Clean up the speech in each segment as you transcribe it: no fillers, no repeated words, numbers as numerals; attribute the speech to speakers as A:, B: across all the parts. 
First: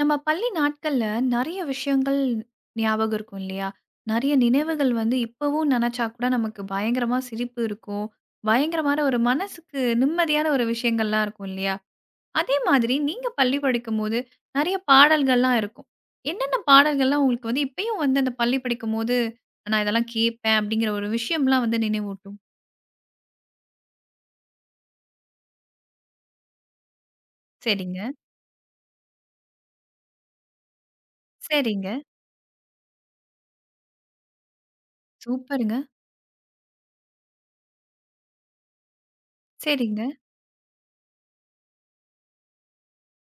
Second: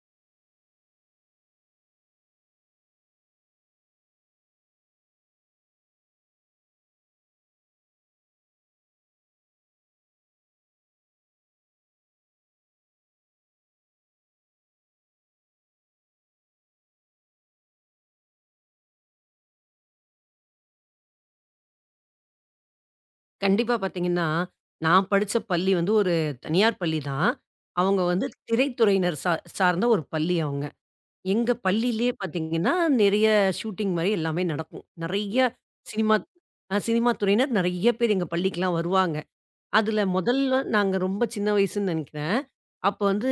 A: நம்ம பள்ளி நாட்கள்ல நெறைய விஷயங்கள் ஞாபகம் இருக்கும் இல்லையா? நெறைய நினைவுகள் வந்து இப்பவும் நெனச்சா கூட நமக்கு பயங்கரமா சிரிப்பு இருக்கும். பயங்கரமான ஒரு மனசுக்கு நிம்மதியான ஒரு விஷயங்கள்லாம் இருக்கும் இல்லையா? அதே மாதிரி நீங்க பள்ளி படிக்கும்போது நெறைய பாடல்கள்லாம் இருக்கும். என்னென்ன பாடல்கள்லாம் உங்களுக்கு வந்து இப்பயும் வந்து அந்த பள்ளி படிக்கும்போது, நான் இதெல்லாம் கேட்பேன் அப்படிங்கிற ஒரு விஷயம்லாம் வந்து நினைவூட்டும்?
B: கண்டிப்பா பார்த்தீங்கன்னா, நான் படிச்ச பள்ளி வந்து ஒரு தனியார் பள்ளி தான்.
A: சரிங்க,
B: அவங்க வந்து திரைத்துறையினர் சார்ந்த ஒரு பள்ளி அவங்க. எங்க
A: சரிங்க.
B: பள்ளியிலேயே பார்த்தீங்கன்னா, நிறைய ஷூட்டிங் மாரி எல்லாமே நடக்கும். நெறைய
A: சூப்பருங்க.
B: சினிமா சினிமா துறையினர் நெறைய பேர் எங்க பள்ளிக்குலாம் வருவாங்க. அதுல
A: சரிங்க,
B: முதல்ல நாங்க ரொம்ப சின்ன வயசுன்னு நினைக்கிறேன். அப்ப வந்து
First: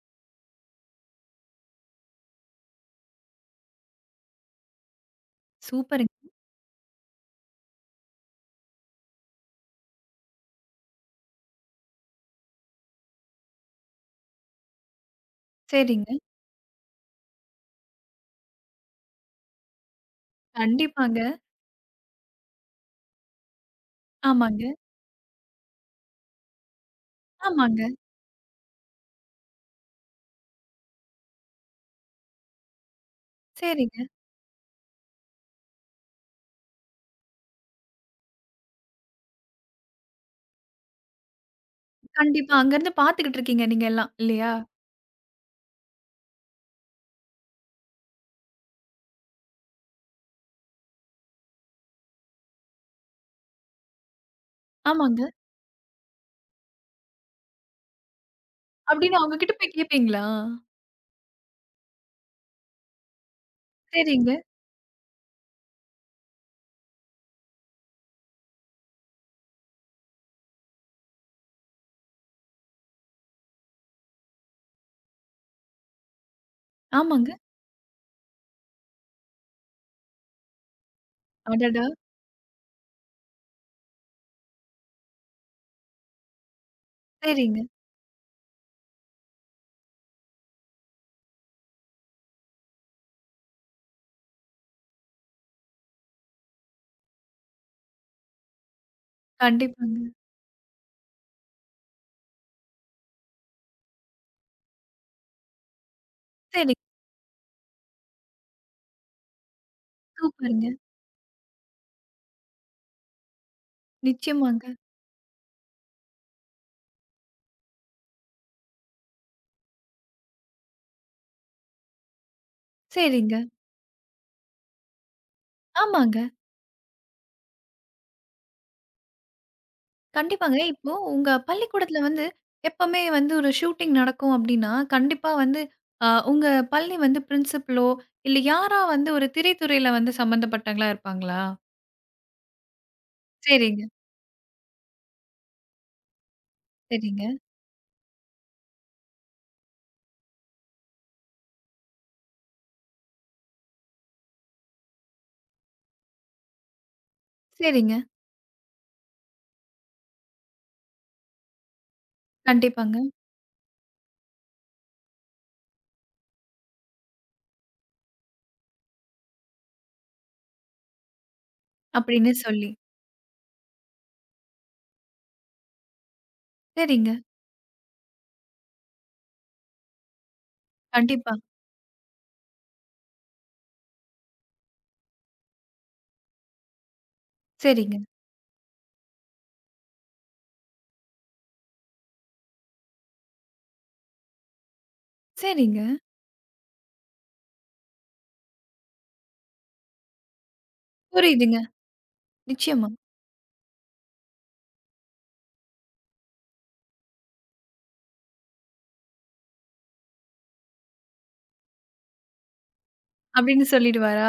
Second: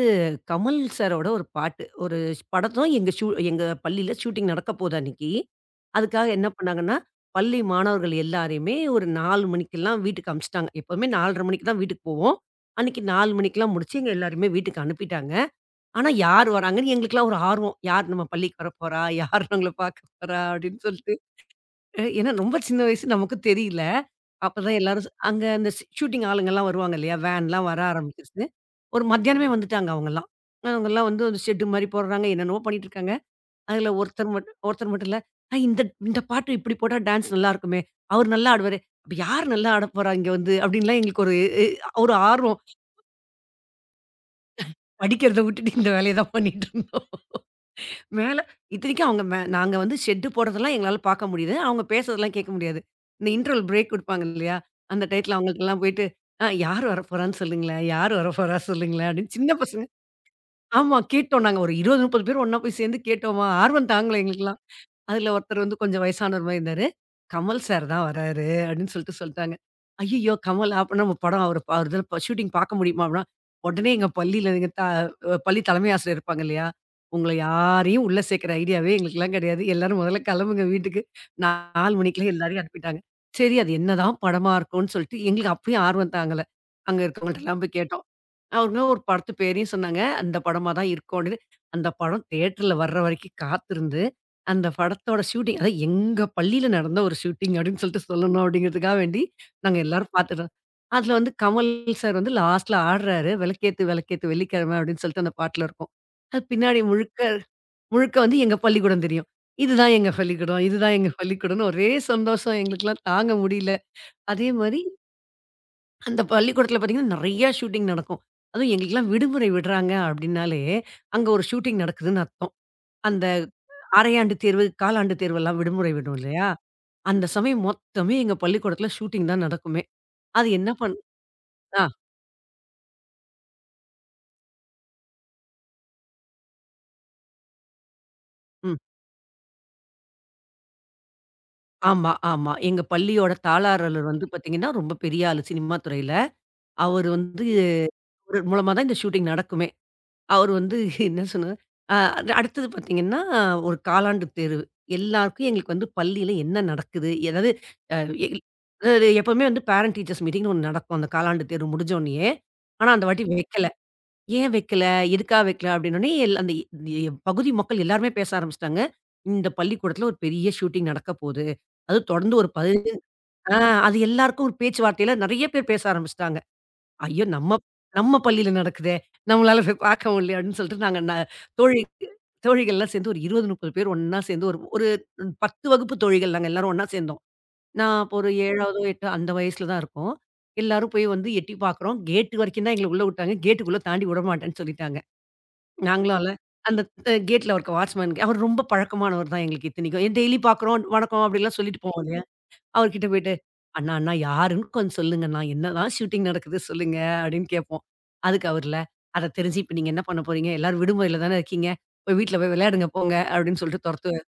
B: கமல் சாரோட ஒரு பாட்டு. ஒரு படத்தும் எங்க எங்க பள்ளியில ஷூட்டிங் நடக்க போகுது அன்னைக்கு.
A: சூப்பருங்க.
B: அதுக்காக என்ன பண்ணாங்கன்னா, பள்ளி மாணவர்கள் எல்லாரையுமே ஒரு 4 மணிக்கெல்லாம் வீட்டுக்கு அனுப்பிச்சுட்டாங்க. எப்பவுமே 4:30 மணிக்கு தான் வீட்டுக்கு போவோம். அன்னைக்கு 4 மணிக்கெல்லாம் முடிச்சு எங்க எல்லாரையுமே வீட்டுக்கு அனுப்பிட்டாங்க. ஆனா
A: சரிங்க.
B: யார் வராங்கன்னு எங்களுக்கெல்லாம் ஒரு ஆர்வம். யார் நம்ம பள்ளிக்கு வரப்போறா? யார் நம்மள பார்க்க போறா? அப்படின்னு சொல்லிட்டு.
A: கண்டிப்பாங்க.
B: ஏன்னா ரொம்ப சின்ன வயசு நமக்கு தெரியல.
A: ஆமாங்க,
B: அப்பதான் எல்லாரும் அங்க அந்த ஷூட்டிங் ஆளுங்கலாம் வருவாங்க இல்லையா? வேன்லாம் வர
A: ஆமாங்க.
B: ஆரம்பிச்சுருச்சு. ஒரு மத்தியானமே வந்துட்டாங்க அவங்கலாம். அவங்கலாம் வந்து ஒரு ஷெட் மாரி போடுறாங்க. என்னென்னவோ பண்ணிட்டு இருக்காங்க. அதுல
A: சரிங்க.
B: ஒருத்தர் மட்டும் இல்ல. இந்த இந்த பாட்டு இப்படி போட்டா டான்ஸ் நல்லா இருக்குமே! அவரு நல்லா ஆடுவாரே! அப்ப யார் நல்லா ஆடப்போறா இங்க வந்து?" அப்படின்லாம் எங்களுக்கு ஒரு எ ஒரு
A: கண்டிப்பா.
B: ஆர்வம்.
A: அங்கருந்து பார்த்துக்கிட்டு இருக்கீங்க நீங்க எல்லாம், இல்லையா?
B: படிக்கிறத விட்டுட்டு இந்த வேலைய தான் பண்ணிட்டு இருந்தோம். மேல இத்தனைக்கும் அவங்க நாங்க வந்து ஷெட் போடுறதெல்லாம் எங்களால பார்க்க முடியுது. அவங்க பேசுறதெல்லாம் கேட்க முடியாது. இந்த இன்டர்வல் பிரேக் குடுப்பாங்க இல்லையா? அந்த
A: ஆமாங்க.
B: டயத்துல அவங்களுக்கெல்லாம் போயிட்டு, யார் வரப்போறான்னு சொல்லுங்களேன், யார் வரப்போறா சொல்லுங்களேன்"
A: அப்படின்னு
B: அப்படின்னு
A: அவங்க கிட்ட
B: சின்ன
A: போய்
B: பசங்க
A: கேட்பீங்களா?
B: ஆமா கேட்டோம். நாங்க ஒரு 20, 30 பேர் ஒண்ணா போய் சேர்ந்து கேட்டோமா, ஆர்வம் தாங்கல
A: சரிங்க.
B: எங்களுக்கெல்லாம். அதுல ஒருத்தர் வந்து கொஞ்சம் வயசானவர் மாரி இருந்தாரு. "கமல் சார் தான் வராரு" அப்படின்னு சொல்ட்டாங்க. "ஐயய்யோ! கமல் அப்ப நம்ம படம் அவரு அவரு இதுல ஷூட்டிங் பார்க்க முடியுமா?" அப்படின்னா, உடனே எங்க பள்ளியில எங்க த பள்ளி தலைமை ஆசிரியர் இருப்பாங்க இல்லையா?
A: ஆமாங்க.
B: "உங்கள யாரையும் உள்ள சேர்க்கிற ஐடியாவே எங்களுக்கெல்லாம் கிடையாது. எல்லாரும் முதல்ல கிளம்புங்க வீட்டுக்கு."
A: அடடா!
B: 4 மணிக்கெல்லாம் எல்லாரையும் அனுப்பிட்டாங்க. சரி அது என்னதான் படமா இருக்கும்ன்னு சொல்லிட்டு எங்களுக்கு அப்பயும் ஆர்வம் தாங்கல. அங்க
A: சரிங்க.
B: இருக்கவங்கள்ட்டலாம் போய் கேட்டோம். அவங்க ஒரு படத்து பேரையும் சொன்னாங்க. அந்த படமா தான் இருக்கும் அப்படின்னு. அந்த படம் தியேட்டர்ல வர்ற வரைக்கும் காத்திருந்து, அந்த படத்தோட ஷூட்டிங் அதாவது எங்க பள்ளியில நடந்த ஒரு ஷூட்டிங் அப்படின்னு சொல்லிட்டு சொல்லணும் அப்படிங்கிறதுக்காக வேண்டி, நாங்க
A: கண்டிப்பாங்க.
B: எல்லாரும் பார்த்துட்டோம். அதுல வந்து கமல் சார் வந்து லாஸ்ட்ல ஆடுறாரு. "விளக்கேத்து விளக்கேத்து வெள்ளிக்கிழமை" அப்படின்னு சொல்லிட்டு அந்த பாட்டுல இருக்கும். அது
A: சரி.
B: பின்னாடி முழுக்க முழுக்க வந்து எங்க பள்ளிக்கூடம் தெரியும். இதுதான் எங்க பள்ளிக்கூடம்,
A: சூப்பருங்க.
B: இதுதான் எங்க பள்ளிக்கூடம்னு ஒரே சந்தோஷம். எங்களுக்கெல்லாம் தாங்க முடியல. அதே
A: நிச்சயமாங்க.
B: மாரி அந்த பள்ளிக்கூடத்துல பார்த்தீங்கன்னா, நெறையா ஷூட்டிங் நடக்கும். அதுவும் எங்களுக்கெல்லாம் விடுமுறை விடுறாங்க அப்டின்னாலே, அங்க ஒரு ஷூட்டிங் நடக்குதுன்னு அர்த்தம். அந்த
A: சரிங்க.
B: அரையாண்டு தேர்வு, காலாண்டு தேர்வெல்லாம் விடுமுறை விடும்
A: ஆமாங்க.
B: இல்லையா? அந்த சமயம் மொத்தமே எங்க பள்ளிக்கூடத்துல ஷூட்டிங் தான் நடக்குமே. அது
A: கண்டிப்பாங்க.
B: என்ன
A: இப்போ
B: பண்
A: உங்க
B: ஆ,
A: பள்ளிக்கூடத்துல வந்து எப்பவுமே வந்து ஒரு ஷூட்டிங் நடக்கும் அப்படின்னா, கண்டிப்பா வந்து உங்க பள்ளி வந்து பிரின்சிபலோ, இல்ல
B: ம்.
A: யாரா வந்து ஒரு திரைத்துறையில வந்து சம்மந்தப்பட்டவங்களா இருப்பாங்களா?
B: ஆமா, ஆமா. எங்க பள்ளியோட
A: சரிங்க,
B: தாளாரலர் வந்து பார்த்தீங்கன்னா, ரொம்ப பெரிய ஆளு சினிமா துறையில. அவரு
A: சரிங்க,
B: வந்து அவரு மூலமா தான் இந்த ஷூட்டிங் நடக்குமே. அவரு வந்து என்ன சொன்னாரு, அ அடுத்தது பார்த்தீங்கன்னா, ஒரு காலாண்டு தேர்வு. எல்லாருக்கும் எங்களுக்கு வந்து பள்ளியில என்ன நடக்குது? ஏதாவது
A: சரிங்க.
B: அ எல் அதாவது எப்பவுமே வந்து பேரண்ட் டீச்சர்ஸ் மீட்டிங்ன்னு ஒண்ணு நடக்கும். அந்த காலாண்டு தேர்வு முடிஞ்சோனயே. ஆனா,
A: கண்டிப்பாங்க.
B: அந்த வாட்டி வைக்கல. ஏன் வைக்கல? எதுக்காக வைக்கல? அப்படின்னோனே எல் அந்த எ பகுதி மக்கள் எல்லாருமே பேச ஆரம்பிச்சுட்டாங்க. இந்த பள்ளிக்கூடத்தில ஒரு பெரிய ஷூட்டிங் நடக்க போது. அதுவும்
A: அப்படின்னு
B: தொடர்ந்து ஒரு
A: சொல்லி.
B: 15 ஆ அது எல்லாருக்கும் ஒரு பேச்சுவார்த்தையில நெறைய பேர் பேச ஆரம்பிச்சுட்டாங்க.
A: சரிங்க.
B: ஐயோ! நம்ம நம்ம பள்ளியில நடக்குதே! நம்மளால போய் பார்க்க முடியலையே அப்படின்னு சொல்லிட்டு நாங்க ந
A: கண்டிப்பா.
B: தோழி தோழிகள்லாம் சேர்ந்து ஒரு 20, 30 பேர் ஒண்ணா சேர்ந்து ஒரு ஒரு 10 வகுப்பு தோழிகள் நாங்க எல்லாரும் ஒண்ணா சேர்ந்தோம்.
A: சரிங்க.
B: நான் அப்போ ஒரு 7வதோ, 8 அந்த வயசுல தான் இருக்கும். எல்லாரும் போய் வந்து எட்டி பார்க்குறோம். கேட் வரைக்கும் தான் எங்கள உள்ள விட்டாங்க. கேட்டுக்குள்ள தாண்டி விடமாட்டேன்னு சொல்லிட்டாங்க.
A: சரிங்க.
B: நாங்களும் அல்ல அந்த அ கேட்ல இருக்க வாட்ச்மேன் அவர் ரொம்ப பழக்கமானவர் தான் எங்களுக்கு இத்தனைக்கும். டெய்லி பார்க்குறோம், வணக்கம்
A: புரியுதுங்க.
B: அப்படிலாம் சொல்லிட்டு போவோம்.
A: நிச்சயமா
B: அவர்கிட்ட போயிட்டு, "அண்ணா, அண்ணா யாருன்னு கொஞ்சம் சொல்லுங்கண்ணா. என்னதான் ஷூட்டிங் நடக்குது சொல்லுங்க" அப்படின்னு கேட்போம். அதுக்கு அவர்ல, "அத தெரிஞ்சு இப்ப நீங்க என்ன பண்ண போறீங்க? எல்லாரும் விடுமுறையில தானே இருக்கீங்க. போய் வீட்ல போய் விளையாடுங்க போங்க" அப்படின்னு
A: அப்படின்னு
B: சொல்லிட்டு
A: சொல்லிடுவாரா?
B: தொரத்துவாரு.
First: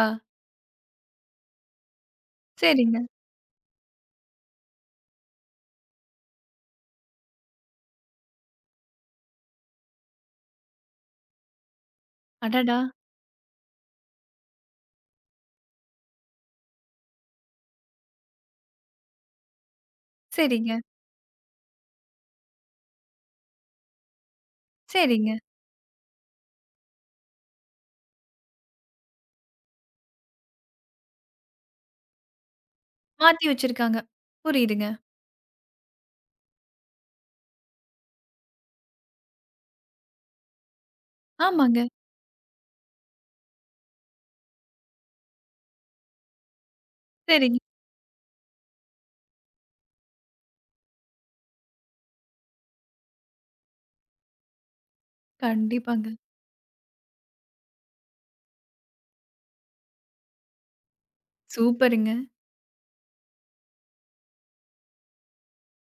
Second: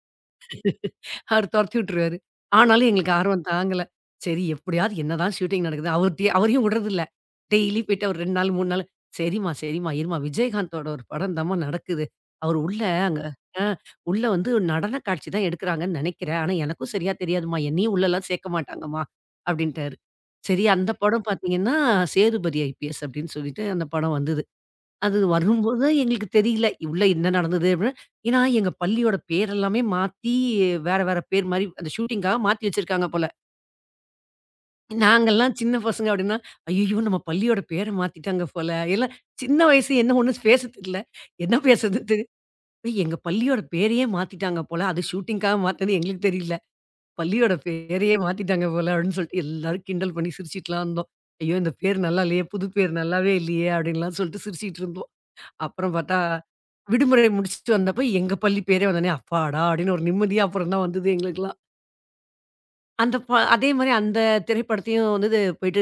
B: அவரு தொரத்தி விட்டுருவாரு. ஆனாலும்
A: சரிங்க.
B: எங்களுக்கு ஆர்வம் தாங்கல. சரி எப்படியாவது என்னதான் ஷூட்டிங் நடக்குது, அவர்ட்டயே அவரையும் விடுறதில்ல. டெய்லி போயிட்டு ஒரு 2 நாள், 3 நாள் சரிம்மா, சரிம்மா இரும்மா விஜயகாந்தோட ஒரு படம் தாம்மா நடக்குது. அவரு
A: அடடா!
B: உள்ள அங்க அ உள்ள வந்து ஒரு நடன காட்சி தான் எடுக்குறாங்கன்னு நெனைக்கிறேன். ஆனா எனக்கும் சரியா தெரியாதும்மா. என்னையும் உள்ளலாம் சேர்க்க மாட்டாங்கம்மா அப்படின்ட்டாரு. சரி
A: சரிங்க,
B: அந்த படம் பார்த்தீங்கன்னா, சேதுபதி ஐபிஎஸ் அப்படின்னு சொல்லிட்டு அந்த படம் வந்தது. அது
A: சரிங்க.
B: வரும்போது தான் எங்களுக்கு தெரியல. உள்ள என்ன நடந்தது அப்படின்னு. ஏன்னா எங்க பள்ளியோட பேர் எல்லாமே மாத்தி வேற வேற பேர் மாரி அந்த ஷூட்டிங்காக மாத்தி வச்சிருக்காங்க போல.
A: மாத்தி வச்சிருக்காங்க. புரியுதுங்க.
B: நாங்கலாம் சின்ன பசங்க அப்படின்னா, "ஐய்யய்யோ! நம்ம பள்ளியோட பேர மாத்திட்டாங்க போல." எல்லாம் சின்ன வயசு என்ன ஒண்ணும் பேச தெரியல. என்ன
A: ஆமாங்க.
B: பேசுறது தெரி "ஏய் எங்க பள்ளியோட பேரையே மாத்திட்டாங்க போல. அது ஷூட்டிங்காக மாத்துனது எங்களுக்கு தெரியல. பள்ளியோட
A: சரிங்க.
B: பேரையே மாத்திட்டாங்க போல." அப்படின்னு சொல்லிட்டு எல்லாரும் கிண்டல் பண்ணி சிரிச்சுட்டுலாம் இருந்தோம். "ஐயோ! இந்த பேர் நல்லா இல்லையே. புது பேர் நல்லாவே இல்லையே." அப்படின்லாம் சொல்லிட்டு சிரிச்சுட்டு இருந்தோம். அப்புறம்
A: கண்டிப்பாங்க.
B: பார்த்தா, விடுமுறை முடிச்சுட்டு வந்தப்ப எங்க பள்ளி பேரே வந்தோனே, அப்பாடா! அப்படின்னு ஒரு நிம்மதியா அப்புறம் தான் வந்தது எங்களுக்கெல்லாம்.
A: சூப்பருங்க.
B: அந்த ப அதே மாரி அந்த திரைப்படத்தையும் வந்துது போயிட்டு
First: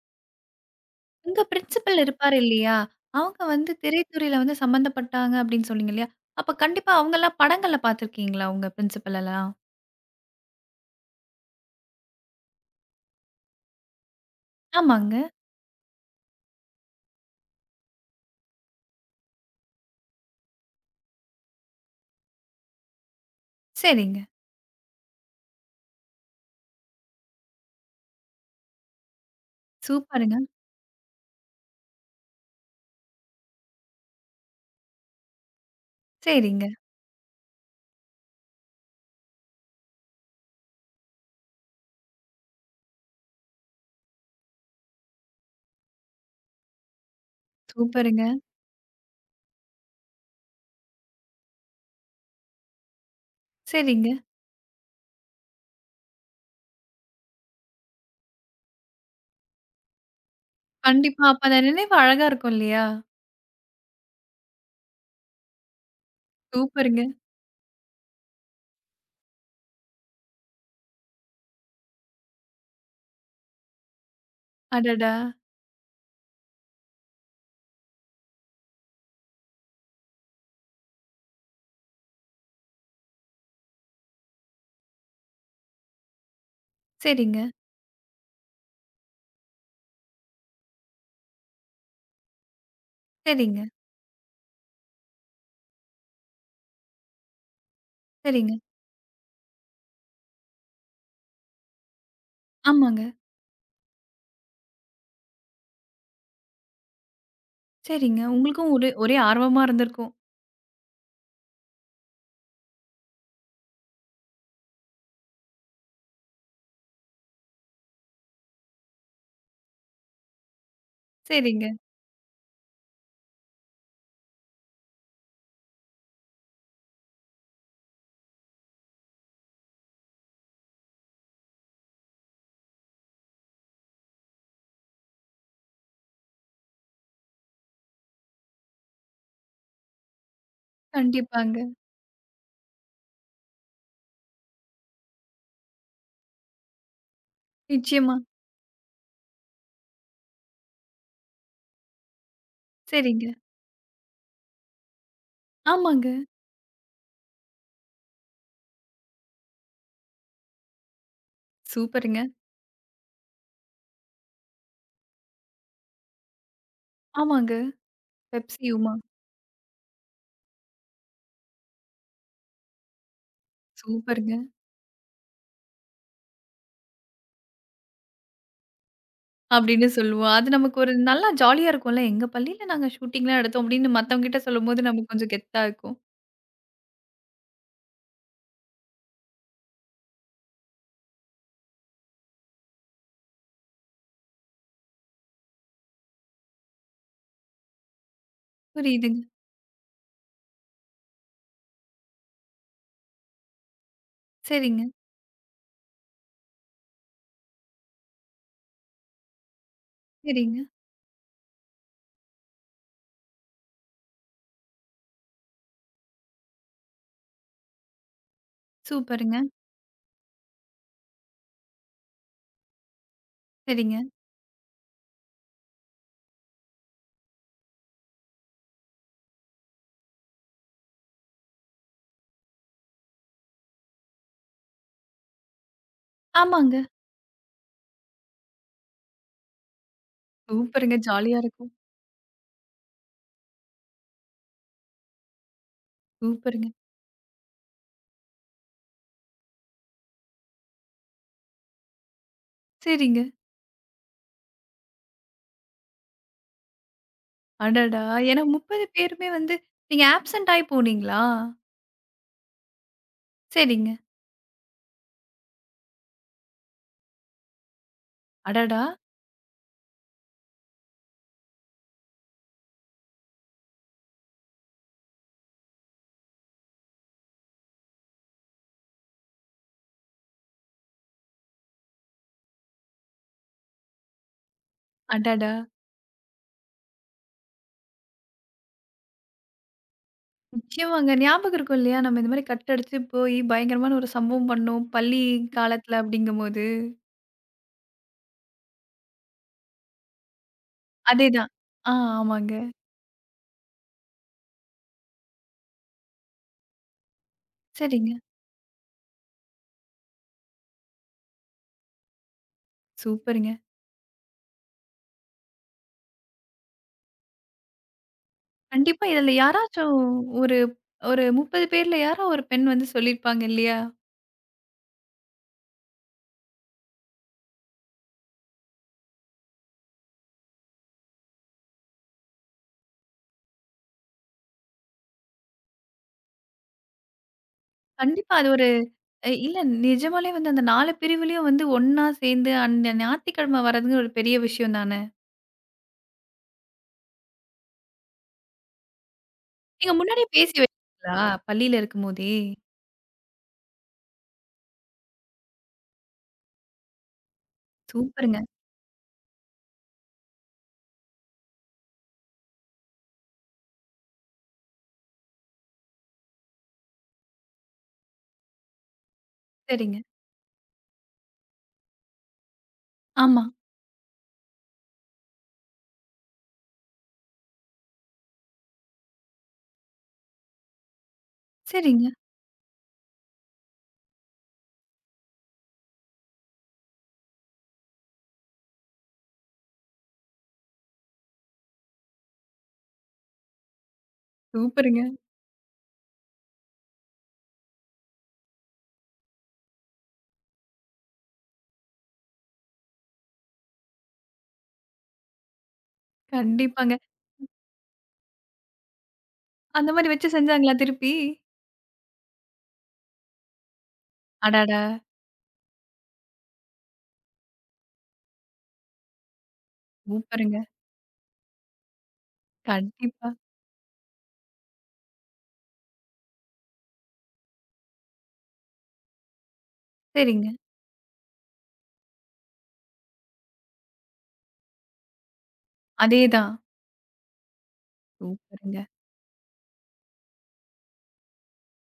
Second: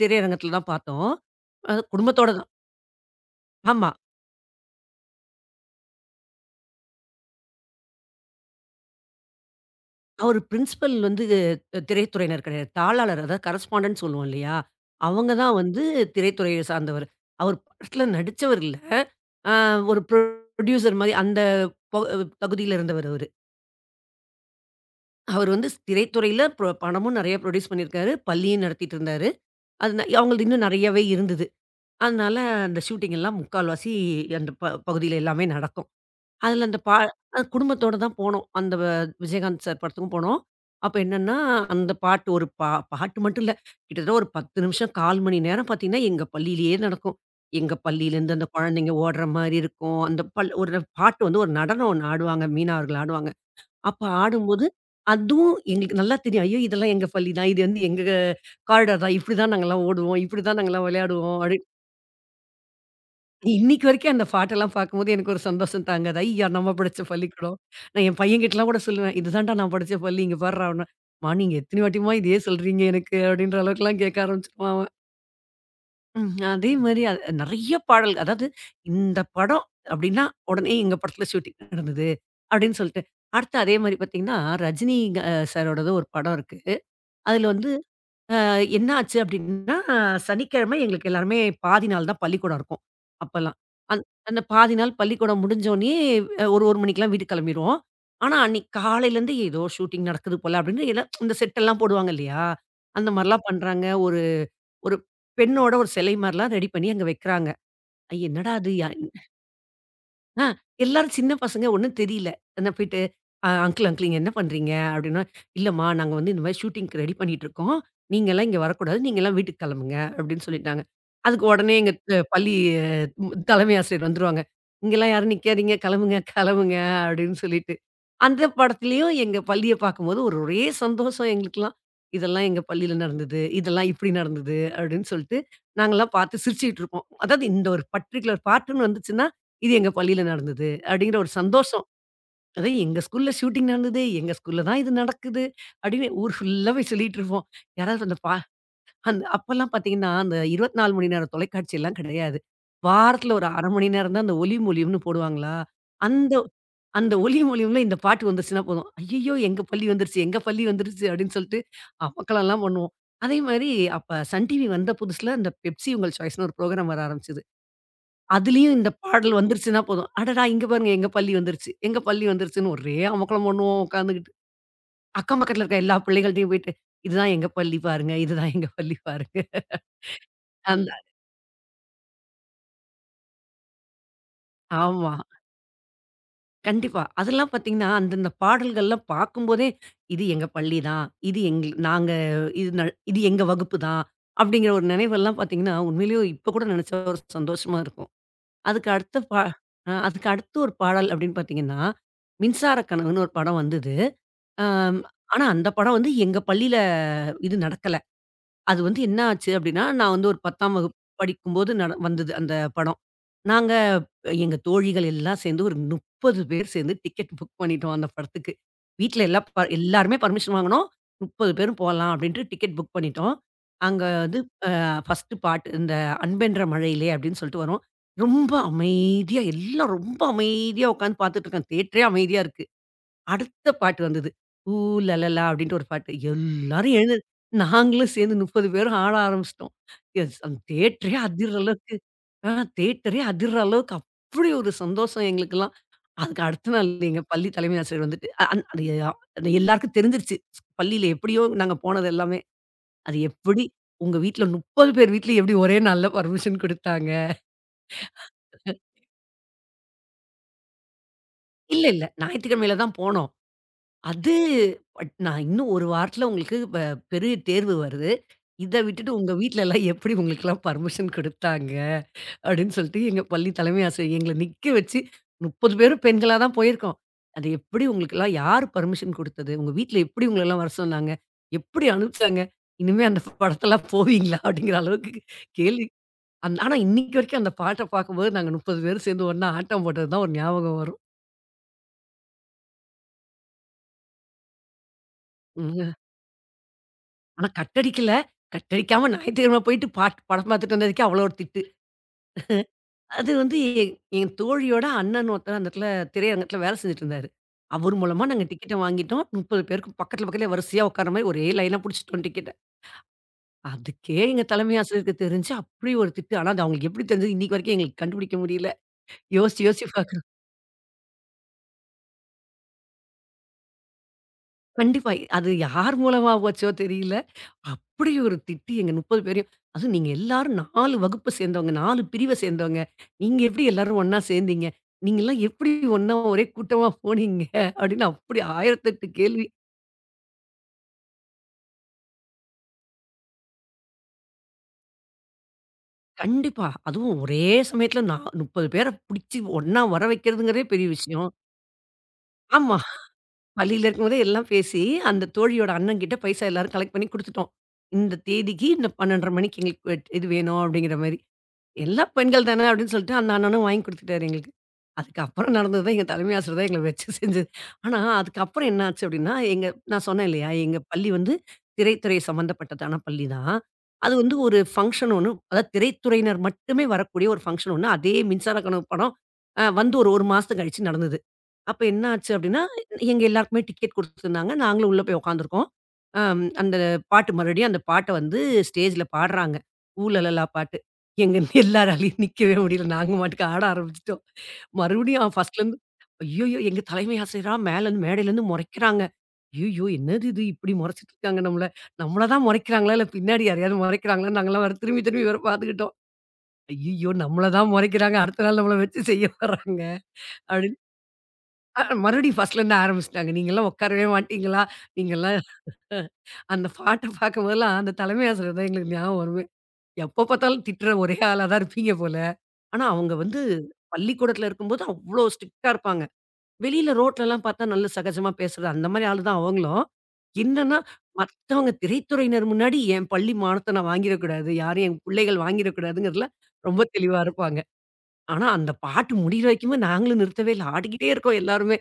B: திரையரங்கத்துல தான் பார்த்தோம்.
A: உங்க பிரின்சிபல்
B: குடும்பத்தோட
A: இருப்பாரு
B: தான்.
A: இல்லையா? அவங்க வந்து
B: ஆமா.
A: திரைத்துறையில வந்து சம்மந்தப்பட்டாங்க அப்படின்னு சொன்னீங்க இல்லையா? அப்ப கண்டிப்பா அவங்கலாம் படங்கள்ல பார்த்துருக்கீங்களா உங்க பிரின்சிபல் எல்லாம்?
B: அவரு பிரின்சிபல் வந்து திரைத்துறையினர் கிடையாது. தாளாளர் அதாவது கரஸ்பாண்டன்ட்ன்னு சொல்லுவோம் இல்லையா?
A: ஆமாங்க.
B: அவங்க தான் வந்து திரைத்துறையை சார்ந்தவர். அவர் படத்துல நடிச்சவர் இல்ல. அ ஒரு புரொடியூசர் மாரி அந்த பொ தகுதியில இருந்தவர் அவரு.
A: சரிங்க.
B: அவர் வந்து திரைத்துறையில பணமும் நெறைய புரொடியூஸ் பண்ணியிருக்காரு. பள்ளியும் நடத்திட்டு இருந்தாரு. அது ந
A: சூப்பருங்க.
B: அவங்களது இன்னும் நெறையவே இருந்தது. அதனால அந்த ஷூட்டிங் எல்லாம் முக்கால்வாசி அந்த பகுதியில எல்லாமே நடக்கும்.
A: சரிங்க.
B: அதுல அந்த பா அ குடும்பத்தோட தான் போனோம். அந்த வ விஜயகாந்த் சார் படத்துக்கும் போனோம். அப்ப என்னன்னா, அந்த பாட்டு ஒரு பாட்டு மட்டும் இல்ல. கிட்டத்தட்ட ஒரு 10 நிமிஷம், 1/4 மணி நேரம் பார்த்தீங்கன்னா, எங்க பள்ளியிலேயே நடக்கும். எங்க
A: சூப்பருங்க.
B: பள்ளியிலேருந்து அந்த குழந்தைங்க ஓடுற மாரி இருக்கும். அந்த பல் ஒரு பாட்டு வந்து ஒரு நடனம் ஒண்ணு ஆடுவாங்க. மீனா அவர்கள் ஆடுவாங்க. அப்ப
A: சரிங்க.
B: ஆடும்போது, அதுவும் எங்களுக்கு நல்லா தெரியும். ஐயோ! இதெல்லாம் எங்க பள்ளி தான். இது வந்து எங்க காரிடார் தான். இப்படிதான் நாங்கலாம் ஓடுவோம். இப்படிதான் நாங்கலாம்
A: கண்டிப்பா.
B: விளையாடுவோம்.
A: அப்ப அந்த
B: அப்படி
A: நினைவு அழகா இருக்கும் இல்லையா?
B: இன்னைக்கு வரைக்கும் அந்த பாட்டெல்லாம் பார்க்கும்போது எனக்கு ஒரு சந்தோஷம் தாங்காது. ஐயா! நம்ம
A: சூப்பருங்க.
B: படிச்ச பள்ளிக்கூடம். நான் என் பையன்கிட்டலாம் கூட சொல்லுவேன். இதுதான்டா நான் படிச்ச பள்ளி. இங்க பார்றா! அப்டின்னா, "மா நீங்க எத்தன வாட்டிம்மா இதையே சொல்றீங்க எனக்கு?" அப்படின்ற அளவுக்குலாம் கேட்க ஆரம்பிச்சுருவான் அவன்.
A: அடடா!
B: ம். அதே மாரி நெறைய பாடல். அதாவது இந்த படம் அப்டின்னா, உடனே எங்க படத்துல ஷூட்டிங் நடந்தது அப்டின்னு சொல்லிட்டு. அடுத்து அதே மாரி பார்த்தீங்கன்னா, ரஜினி சாரோடது ஒரு படம் இருக்கு.
A: சரிங்க,
B: அதுல வந்து அ என்ன ஆச்சு அப்டின்னா, சனிக்கிழமை எங்களுக்கு எல்லாருமே பாதி நாள் தான் பள்ளிக்கூடம் இருக்கும். அப்பலாம்.
A: சரிங்க,
B: அந் அந்த பாதி நாள் பள்ளிக்கூடம் முடிஞ்சோனே ஒரு 1 மணிக்கெல்லாம் வீட்டுக்கு கெளம்பிருவோம். ஆனா,
A: சரிங்க.
B: அன்னைக்கு காலையிலேருந்து ஏதோ ஷூட்டிங் நடக்குது போல அப்டின்னு எல்லாம் இந்த செட்டெல்லாம் போடுவாங்க இல்லையா?
A: ஆமாங்க.
B: அந்த மாரிலாம் பண்றாங்க. ஒரு ஒரு பெண்ணோட ஒரு சிலை மாரிலாம் ரெடி பண்ணி அங்க வைக்கிறாங்க.
A: சரிங்க.
B: ஐய! என்னடா
A: உங்களுக்கும்
B: இது?
A: ஒரு
B: யா
A: ஒரே ஆர்வமா இருந்திருக்கும்.
B: ஆ எல்லாரும் சின்ன பசங்க ஒண்ணும் தெரியல. என்ன போயிட்டு அ "அங்கிள், அங்கிள் இங்க என்ன பண்றீங்க?" அப்படின்னா, "இல்லம்மா நாங்க வந்து இந்த மாரி ஷூட்டிங்க்கு ரெடி பண்ணிட்டு இருக்கோம். நீங்கலாம் இங்க வரக்கூடாது. நீங்கலாம் வீட்டுக்கு கெளம்புங்க" அப்படின்னு சொல்லிட்டாங்க. அதுக்கு
A: சரிங்க.
B: உடனே எங்க அ பள்ளி ம் தலைமை ஆசிரியர் வந்துருவாங்க. "இங்கலாம் யாரும் நிக்காதீங்க. கெளம்புங்க, கெளம்புங்க" அப்படின்னு சொல்லிட்டு. அந்த படத்துலயும் எங்க பள்ளிய பார்க்கும்போது ஒரு ஒரே சந்தோஷம் எங்களுக்கெல்லாம். இதெல்லாம் எங்க பள்ளியில நடந்தது. இதெல்லாம் இப்படி நடந்தது அப்படின்னு சொல்லிட்டு, நாங்கலாம் பார்த்து சிரிச்சுக்கிட்டு இருப்போம். அதாவது இந்த ஒரு பர்ட்டிகுலர் பாட்டுன்னு வந்துச்சுன்னா இது எங்க பள்ளியில நடந்தது அப்படிங்கிற ஒரு
A: கண்டிப்பாங்க.
B: சந்தோஷம். அதான் எங்க ஸ்கூல்ல ஷூட்டிங் நடந்தது. எங்க ஸ்கூல்ல தான் இது நடக்குது. அப்படின்னு ஊர் ஃபுல்லா போய் சொல்லிட்டு இருப்போம். யாராவது
A: நிச்சயமா.
B: அந்த பா அந்த அப்பல்லாம் பார்த்தீங்கன்னா, அந்த 24 மணி நேரம் தொலைக்காட்சிலாம் கிடையாது.
A: சரிங்க.
B: வாரத்துல ஒரு 1/2 மணி நேரம் தான் அந்த ஒலியும் ஒலியும்னு போடுவாங்களா?
A: ஆமாங்க.
B: அந்த அந்த ஒலியும் ஒலியும்ல இந்த பாட்டு வந்துருச்சுன்னா போதும். ஐய்யயோ! எங்க பள்ளி வந்துருச்சு, எங்க பள்ளி வந்துருச்சு அப்படின்னு சொல்லிட்டு
A: சூப்பருங்க.
B: அமர்க்களம்லாம் பண்ணுவோம். அதே மாரி அப்ப சன் டிவி வந்த புதுசுல இந்த பெப்சி உங்கள் சாய்ஸ்ன்னு ஒரு புரோகிராம் வர ஆரம்பிச்சது.
A: ஆமாங்க. பெப்சி
B: அதுலயும் இந்த
A: உமா.
B: பாடல் வந்துருச்சுன்னா போதும். "அடடா! இங்க பாருங்க எங்க பள்ளி வந்துருச்சு, எங்க பள்ளி வந்துருச்சுன்னு" ஒரே அமர்க்களம் பண்ணுவோம் உட்காந்துகிட்டு.
A: சூப்பருங்க.
B: அக்கம் பக்கத்துல இருக்க எல்லா பிள்ளைகள்ட்டயும் போயிட்டு, "இதுதான் எங்க பள்ளி பாருங்க, இதுதான் எங்க பள்ளி பாருங்க."
A: அப்படின்னு சொல்லுவோம். அது நமக்கு ஒரு
B: அந்த
A: நல்லா ஜாலியா இருக்கும்ல. எங்க பள்ளியில நாங்க ஷூட்டிங்லாம் எடுத்தோம் அப்படின்னு மத்தவங்ககிட்ட சொல்லும்போது நமக்கு
B: ஆமா.
A: கொஞ்சம் கெத்தா இருக்கும்.
B: கண்டிப்பா. அதெல்லாம் பார்த்தீங்கன்னா, அந்தந்த பாடல்கள்லாம் பார்க்கும்போதே, "இது எங்க பள்ளி தான். இது எங்க நாங்க இது ந இது எங்க வகுப்பு தான்." அப்படிங்கிற ஒரு நினைவெல்லாம் பார்த்தீங்கன்னா, உண்மையிலேயே இப்ப கூட நினைச்சா ஒரு சந்தோஷமா இருக்கும். அதுக்கு
A: புரியுதுங்க.
B: அடுத்த பா அதுக்கு அடுத்து ஒரு பாடல் அப்படின்னு பார்த்தீங்கன்னா, மின்சார கனவுன்னு ஒரு படம் வந்தது.
A: சரிங்க,
B: ஆம். ஆனா அந்த படம் வந்து எங்க பள்ளியில இது நடக்கல. அது வந்து என்ன ஆச்சு அப்டின்னா, நான் வந்து ஒரு
A: சரிங்க.
B: 10ஆம் வகுப்பு படிக்கும்போது வந்தது அந்த படம். நாங்க எங்க தோழிகள் எல்லாம் சேர்ந்து ஒரு 30 பேர் சேர்ந்து டிக்கெட் புக் பண்ணிட்டோம் அந்த படத்துக்கு. வீட்ல
A: சூப்பருங்க.
B: எல்லாருமே பர்மிஷன் வாங்குனோம். 30 பேரும் போலாம் அப்டின்ட்டு டிக்கெட் புக் பண்ணிட்டோம்.
A: சரிங்க.
B: அங்க வந்து அ ஃபர்ஸ்ட்டு பார்ட் இந்த "அன்பென்ற மழையிலே" அப்டின்னு சொல்லிட்டு வரும். ரொம்ப அமைதியா உட்காந்து பார்த்துட்டு இருக்கோம். தியேட்டரே அமைதியா இருக்கு. அடுத்த பாட்டு வந்தது. ஊ லலலா அப்படின்ட்டு ஒரு பாட்டு.
A: ஆமாங்க.
B: எல்லாரும் எழுந்து நாங்களும் சேர்ந்து 30 பேரும் ஆட ஆரம்பிச்சுட்டோம். எஸ் அந்த
A: சூப்பருங்க.
B: தியேட்டரே
A: ஜாலியா
B: அதிர்ற
A: இருக்கும்.
B: அளவுக்கு ஆ தியேட்டரே அதிர்ற அளவுக்கு அப்படி ஒரு சந்தோஷம் எங்களுக்கெல்லாம். அதுக்கு
A: சூப்பருங்க.
B: அடுத்த நாள் எங்க பள்ளி தலைமை ஆசிரியர் வந்துட்டு அ அந் அது எ அது எல்லாருக்கும் தெரிஞ்சிருச்சு. பள்ளியில எப்படியோ நாங்க போனது எல்லாமே. அது
A: சரிங்க.
B: எப்படி உங்க வீட்ல 30 பேர் வீட்லயும் எப்படி ஒரே நாள்ல பர்மிஷன் குடுத்தாங்க?
A: அடடா! ஏன்னா 30 பேருமே வந்து நீங்க ஆப்சென்ட் ஆயி போனீங்களா?
B: இல்ல, இல்ல. ஞாயிற்றுக்கிழமையில தான் போனோம்.
A: சரிங்க.
B: அது பட் நான் இன்னும் 1 வாரத்துல உங்களுக்கு பெரிய தேர்வு வருது. இத
A: அடடா!
B: விட்டுட்டு உங்க வீட்லலாம் எப்படி உங்களுக்கெல்லாம் பெர்மிஷன் குடுத்தாங்க? அப்படின்னு சொல்லிட்டு எங்க பள்ளி தலைமை ஆசிரியர் எங்கள நிக்க வச்சு 30 பேரும் பெண்களா தான் போயிருக்கோம். அது எப்படி உங்களுக்கெல்லாம் யார் பெர்மிஷன் குடுத்தது? உங்க வீட்ல எப்படி உங்களலாம் வர சொன்னாங்க? எப்படி அனுப்பிச்சாங்க? இனிமே அந்த படத்தெல்லாம் போவீங்களா? அப்படிங்கிற அளவுக்கு
A: அடடா!
B: கேள்வி. ஆனா இன்னைக்கு வரைக்கும் அந்த பாட்ட பார்க்கும்போது நாங்க 30 பேரும் சேர்ந்து ஒண்ணா ஆட்டம் போட்டது தான் ஒரு ஞாபகம் வரும்.
A: நிச்சயமாங்க. ஞாபகம் இருக்கும் இல்லையா? நம்ம இந்த மாரி கட் அடிச்சு போயி பயங்கரமான ஒரு சம்பவம் பண்ணோம். பள்ளி
B: ம்.
A: காலத்துல அப்படிங்கும்போது.
B: ஆனா கட் அடிக்கல. கட் அடிக்காம ஞாயித்துக்கிழமை போயிட்டு பாட் படம் பார்த்துட்டு வந்ததுக்கே அவ்வளோ ஒரு
A: அதேதான்.
B: திட்டு.
A: ஆ ஆமாங்க.
B: அது வந்து எ என் தோழியோட அண்ணன் ஒருத்தர் அந்த இடத்துல திரையரங்கத்துல வேலை செஞ்சுட்டு இருந்தாரு. அவர்
A: சரிங்க.
B: மூலமா நாங்க டிக்கெட்ட வாங்கிட்டோம். 30 பேருக்கு பக்கத்துலயே வரிசையா உட்கார்ற மாரி ஒரே லைனா புடிச்சுட்டோம் டிக்கெட்ட.
A: சூப்பருங்க.
B: அதுக்கே எங்க தலைமை ஆசிரியருக்கு தெரிஞ்சு அப்படி ஒரு திட்டு. ஆனா அது அவங்களுக்கு எப்படி தெரிஞ்சது இன்னைக்கு வரைக்கும் எங்களுக்கு கண்டுபிடிக்க முடியல.
A: கண்டிப்பா இதுல
B: யோசிச்சு யோசிச்சு
A: யாராச்சும்
B: பார்க்குறோம்.
A: ஒரு ஒரு 30 பேர்ல யாரோ ஒரு பெண் வந்து சொல்லியிருப்பாங்க இல்லையா?
B: கண்டிப்பா. அது யார் மூலமா போச்சோ தெரியல. அப்படி ஒரு திட்டு எங்க 30 பேரையும். அதுவும் நீங்க எல்லாரும் 4 வகுப்ப சேர்ந்தவங்க, 4 பிரிவ சேர்ந்தவங்க. நீங்க எப்படி எல்லாரும் ஒண்ணா சேர்ந்தீங்க? நீங்கலாம் எப்படி ஒண்ணா ஒரே கூட்டமா போனீங்க? அப்படின்னு
A: கண்டிப்பா
B: அப்படி
A: அது ஒரு
B: 1008 கேள்வி.
A: இல்ல நிஜமாலே வந்து அந்த 4 பிரிவுலயும் வந்து ஒண்ணா சேர்ந்து அந்த ஞாயித்துக்கிழமை வர்றதுங்க ஒரு பெரிய விஷயம் தானே.
B: கண்டிப்பா. அதுவும் ஒரே சமயத்துல 30 பேர புடிச்சு ஒண்ணா
A: நீங்க
B: வர
A: முன்னாடியே பேசி
B: வைக்கிறதுங்கிறதே பெரிய
A: வச்சீங்களா?
B: விஷயம்.
A: பள்ளியில இருக்கும்போதே?
B: ஆமா. பள்ளியில இருக்கும்போதே எல்லாம் பேசி, அந்த தோழியோட அண்ணன்கிட்ட பைசா எல்லாரும் கலெக்ட் பண்ணி குடுத்துட்டோம். இந்த
A: சூப்பருங்க.
B: தேதிக்கு இந்த 12:30 மணிக்கு எங்களுக்கு இது வேணும் அப்படிங்கிற மாரி. எல்லா பெண்கள் தானே அப்படின்னு சொல்லிட்டு அந்த அண்ணனும் வாங்கி குடுத்துட்டாரு எங்களுக்கு. அதுக்கப்புறம் நடந்தது தான் எங்க தலைமை ஆசிரியர் தான் எங்கள வச்சு செஞ்சது. ஆனா, அதுக்கப்புறம் என்ன ஆச்சு அப்படின்னா,
A: சரிங்க.
B: நான் சொன்னேன் இல்லையா, எங்க பள்ளி வந்து திரைத்துறை சம்மந்தப்பட்டதான பள்ளி
A: ஆமா.
B: தான். அது வந்து ஒரு ஃபங்ஷன் ஒண்ணு, அதாவது திரைத்துறையினர் மட்டுமே வரக்கூடிய ஒரு ஃபங்ஷன் ஒண்ணு. அதே மின்சார கனவு படம் வந்து ஒரு 1 மாசம் கழிச்சு நடந்தது. அப்ப என்ன
A: சரிங்க.
B: ஆச்சு அப்டின்னா, எங்க எல்லாருக்குமே டிக்கெட் குடுத்துருந்தாங்க. நாங்களும் உள்ள போய் உட்காந்துருக்கோம். அம் அந்த பாட்டு மறுபடியும் அந்த பாட்ட வந்து ஸ்டேஜ்ல பாடுறாங்க. "ஊ லலலா" பாட்டு. எங்க எல்லாராலயும் நிக்கவே முடியல. நாங்க பாட்டுக்கு ஆட ஆரம்பிச்சுட்டோம்.
A: சூப்பருங்க.
B: மறுபடியும் ஃபர்ஸ்ட்லருந்து ஐய்யயோ! எங்க தலைமை ஆசிரியரா மேலருந்து மேடையிலருந்து மொறைக்கிறாங்க. ஐய்யயோ! என்னது இது இப்டி மொறச்சிட்டு இருக்காங்க நம்மள. நம்மள தான் மொறைக்கிறாங்களா? இல்ல பின்னாடி யாரையாவது மொறைக்கிறாங்களான்னு நாங்கலாம் வேற திரும்பி திரும்பி வேற பார்த்துக்கிட்டோம்.
A: கண்டிப்பாங்க.
B: ஐய்யயோ! நம்மள தான் மொறைக்கிறாங்க. அடுத்த நாள் நம்மள வச்சு செய்ய வர்றாங்க.
A: அந்த மாரி வச்சு செஞ்சாங்களா
B: அப்டின்னு
A: திருப்பி?
B: மறுபடியும் ஃபர்ஸ்ட்லருந்து ஆரம்பிச்சுட்டாங்க. நீங்கலாம் உட்காரவே மாட்டீங்களா?
A: அடடா!
B: நீங்கலாம் அந்த பாட்ட பார்க்கும்போதெல்லாம் அந்த தலைமை ஆசிரியர் தான் எங்களுக்கு ஞாபகம் வருமே. எப்ப
A: சூப்பருங்க.
B: பார்த்தாலும் திட்டுற ஒரே ஆளா தான் இருப்பீங்க போல. ஆனா அவங்க
A: கண்டிப்பா.
B: வந்து பள்ளிக்கூடத்துல இருக்கும்போது அவ்ளோ ஸ்ட்ரிக்ட்டா இருப்பாங்க. வெளியில ரோட்லலாம் பார்த்தா நல்ல சகஜமா பேசுறது அந்த மாரி ஆளு தான் அவங்களும்.
A: சரிங்க.
B: என்னன்னா மத்தவங்க திரைத்துறையினர் முன்னாடி என் பள்ளி மானத்த நான் வாங்கிடக்கூடாது. யாரும் என் பிள்ளைகள் வாங்கிடக்கூடாதுங்கிறதுல
A: அதேதான்.
B: ரொம்ப தெளிவா இருப்பாங்க. ஆனா, அந்த
A: சூப்பருங்க.
B: பாட்டு முடியிற வரைக்குமே நாங்களும் நிறுத்தவே இல்ல. ஆடிக்கிட்டே இருக்கோம் எல்லாருமே.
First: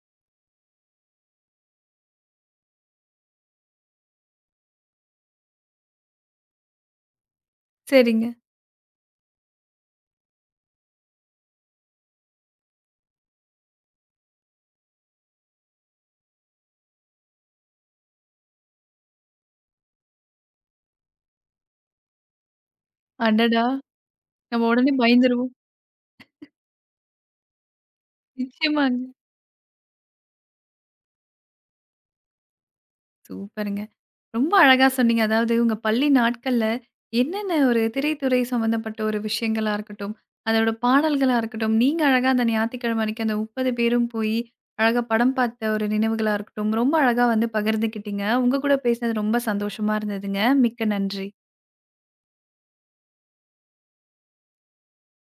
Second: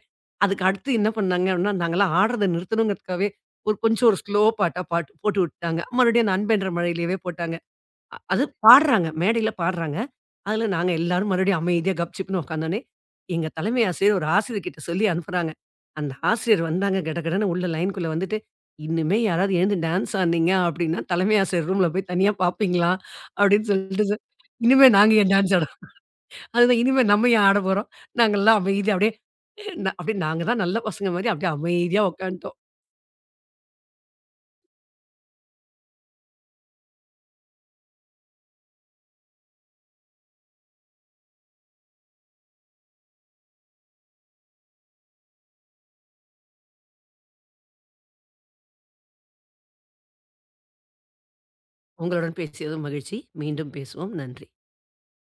B: அதுக்கு அடுத்து என்ன பண்ணாங்க அப்படின்னா, நாங்கலாம் ஆடுறத நிறுத்தணுங்கிறதுக்காகவே ஒரு கொஞ்சம் ஸ்லோ பாட்டா பாட்டு போட்டு விட்டாங்க. மறுபடியும் "நண்பென்ற மழையிலேயே" போட்டாங்க.
A: சரிங்க.
B: அது பாடுறாங்க. மேடையில பாடுறாங்க. அதுல நாங்க எல்லாரும் மறுபடியும் அமைதியா கப்சிப்ன்னு உட்காந்தோனே, எங்க தலைமை ஆசிரியர் ஒரு ஆசிரியர்கிட்ட சொல்லி அனுப்புறாங்க. அந்த ஆசிரியர் வந்தாங்க கடகடன்னு உள்ள லைன்க்குள்ள வந்துட்டு, "இன்னுமே யாராவது எழுந்து டான்ஸ் ஆடுனீங்க அப்படின்னா, தலைமை ஆசிரியர் ரூம்ல போய் தனியா பார்ப்பீங்களா?"
A: அடடா!
B: அப்படின்னு சொல்லிட்டு,
A: நம்ம
B: "இனிமே
A: உடனே
B: நாங்க ஏன்
A: பயந்துருவோம்.
B: டான்ஸ் ஆட" அதுதான் இனிமே நம்ம ஏன் ஆடப் போறோம்? நாங்கலாம் அமைதியா
A: நிச்சயமாங்க.
B: அப்படியே அப்படியே நாங்க தான் நல்ல பசங்க மாரி அப்படியே அமைதியா உட்காந்துட்டோம்.
A: சூப்பருங்க. ரொம்ப அழகா சொன்னீங்க. அதாவது உங்க பள்ளி நாட்கள்ல என்னென்ன ஒரு திரைத்துறை சம்மந்தப்பட்ட ஒரு விஷயங்களா இருக்கட்டும், அதோட பாடல்களா இருக்கட்டும், நீங்க அழகா அந்த ஞாயித்துக்கிழமை அன்னைக்கு அந்த 30 பேரும் போயி, அழகா படம் பார்த்த ஒரு நினைவுகளா இருக்கட்டும், ரொம்ப அழகா வந்து பகிர்ந்துக்கிட்டீங்க. உங்க கூட பேசினது ரொம்ப சந்தோஷமா இருந்ததுங்க. மிக்க நன்றி.
B: உங்களுடன் பேசியதும் மகிழ்ச்சி. மீண்டும் பேசுவோம். நன்றி.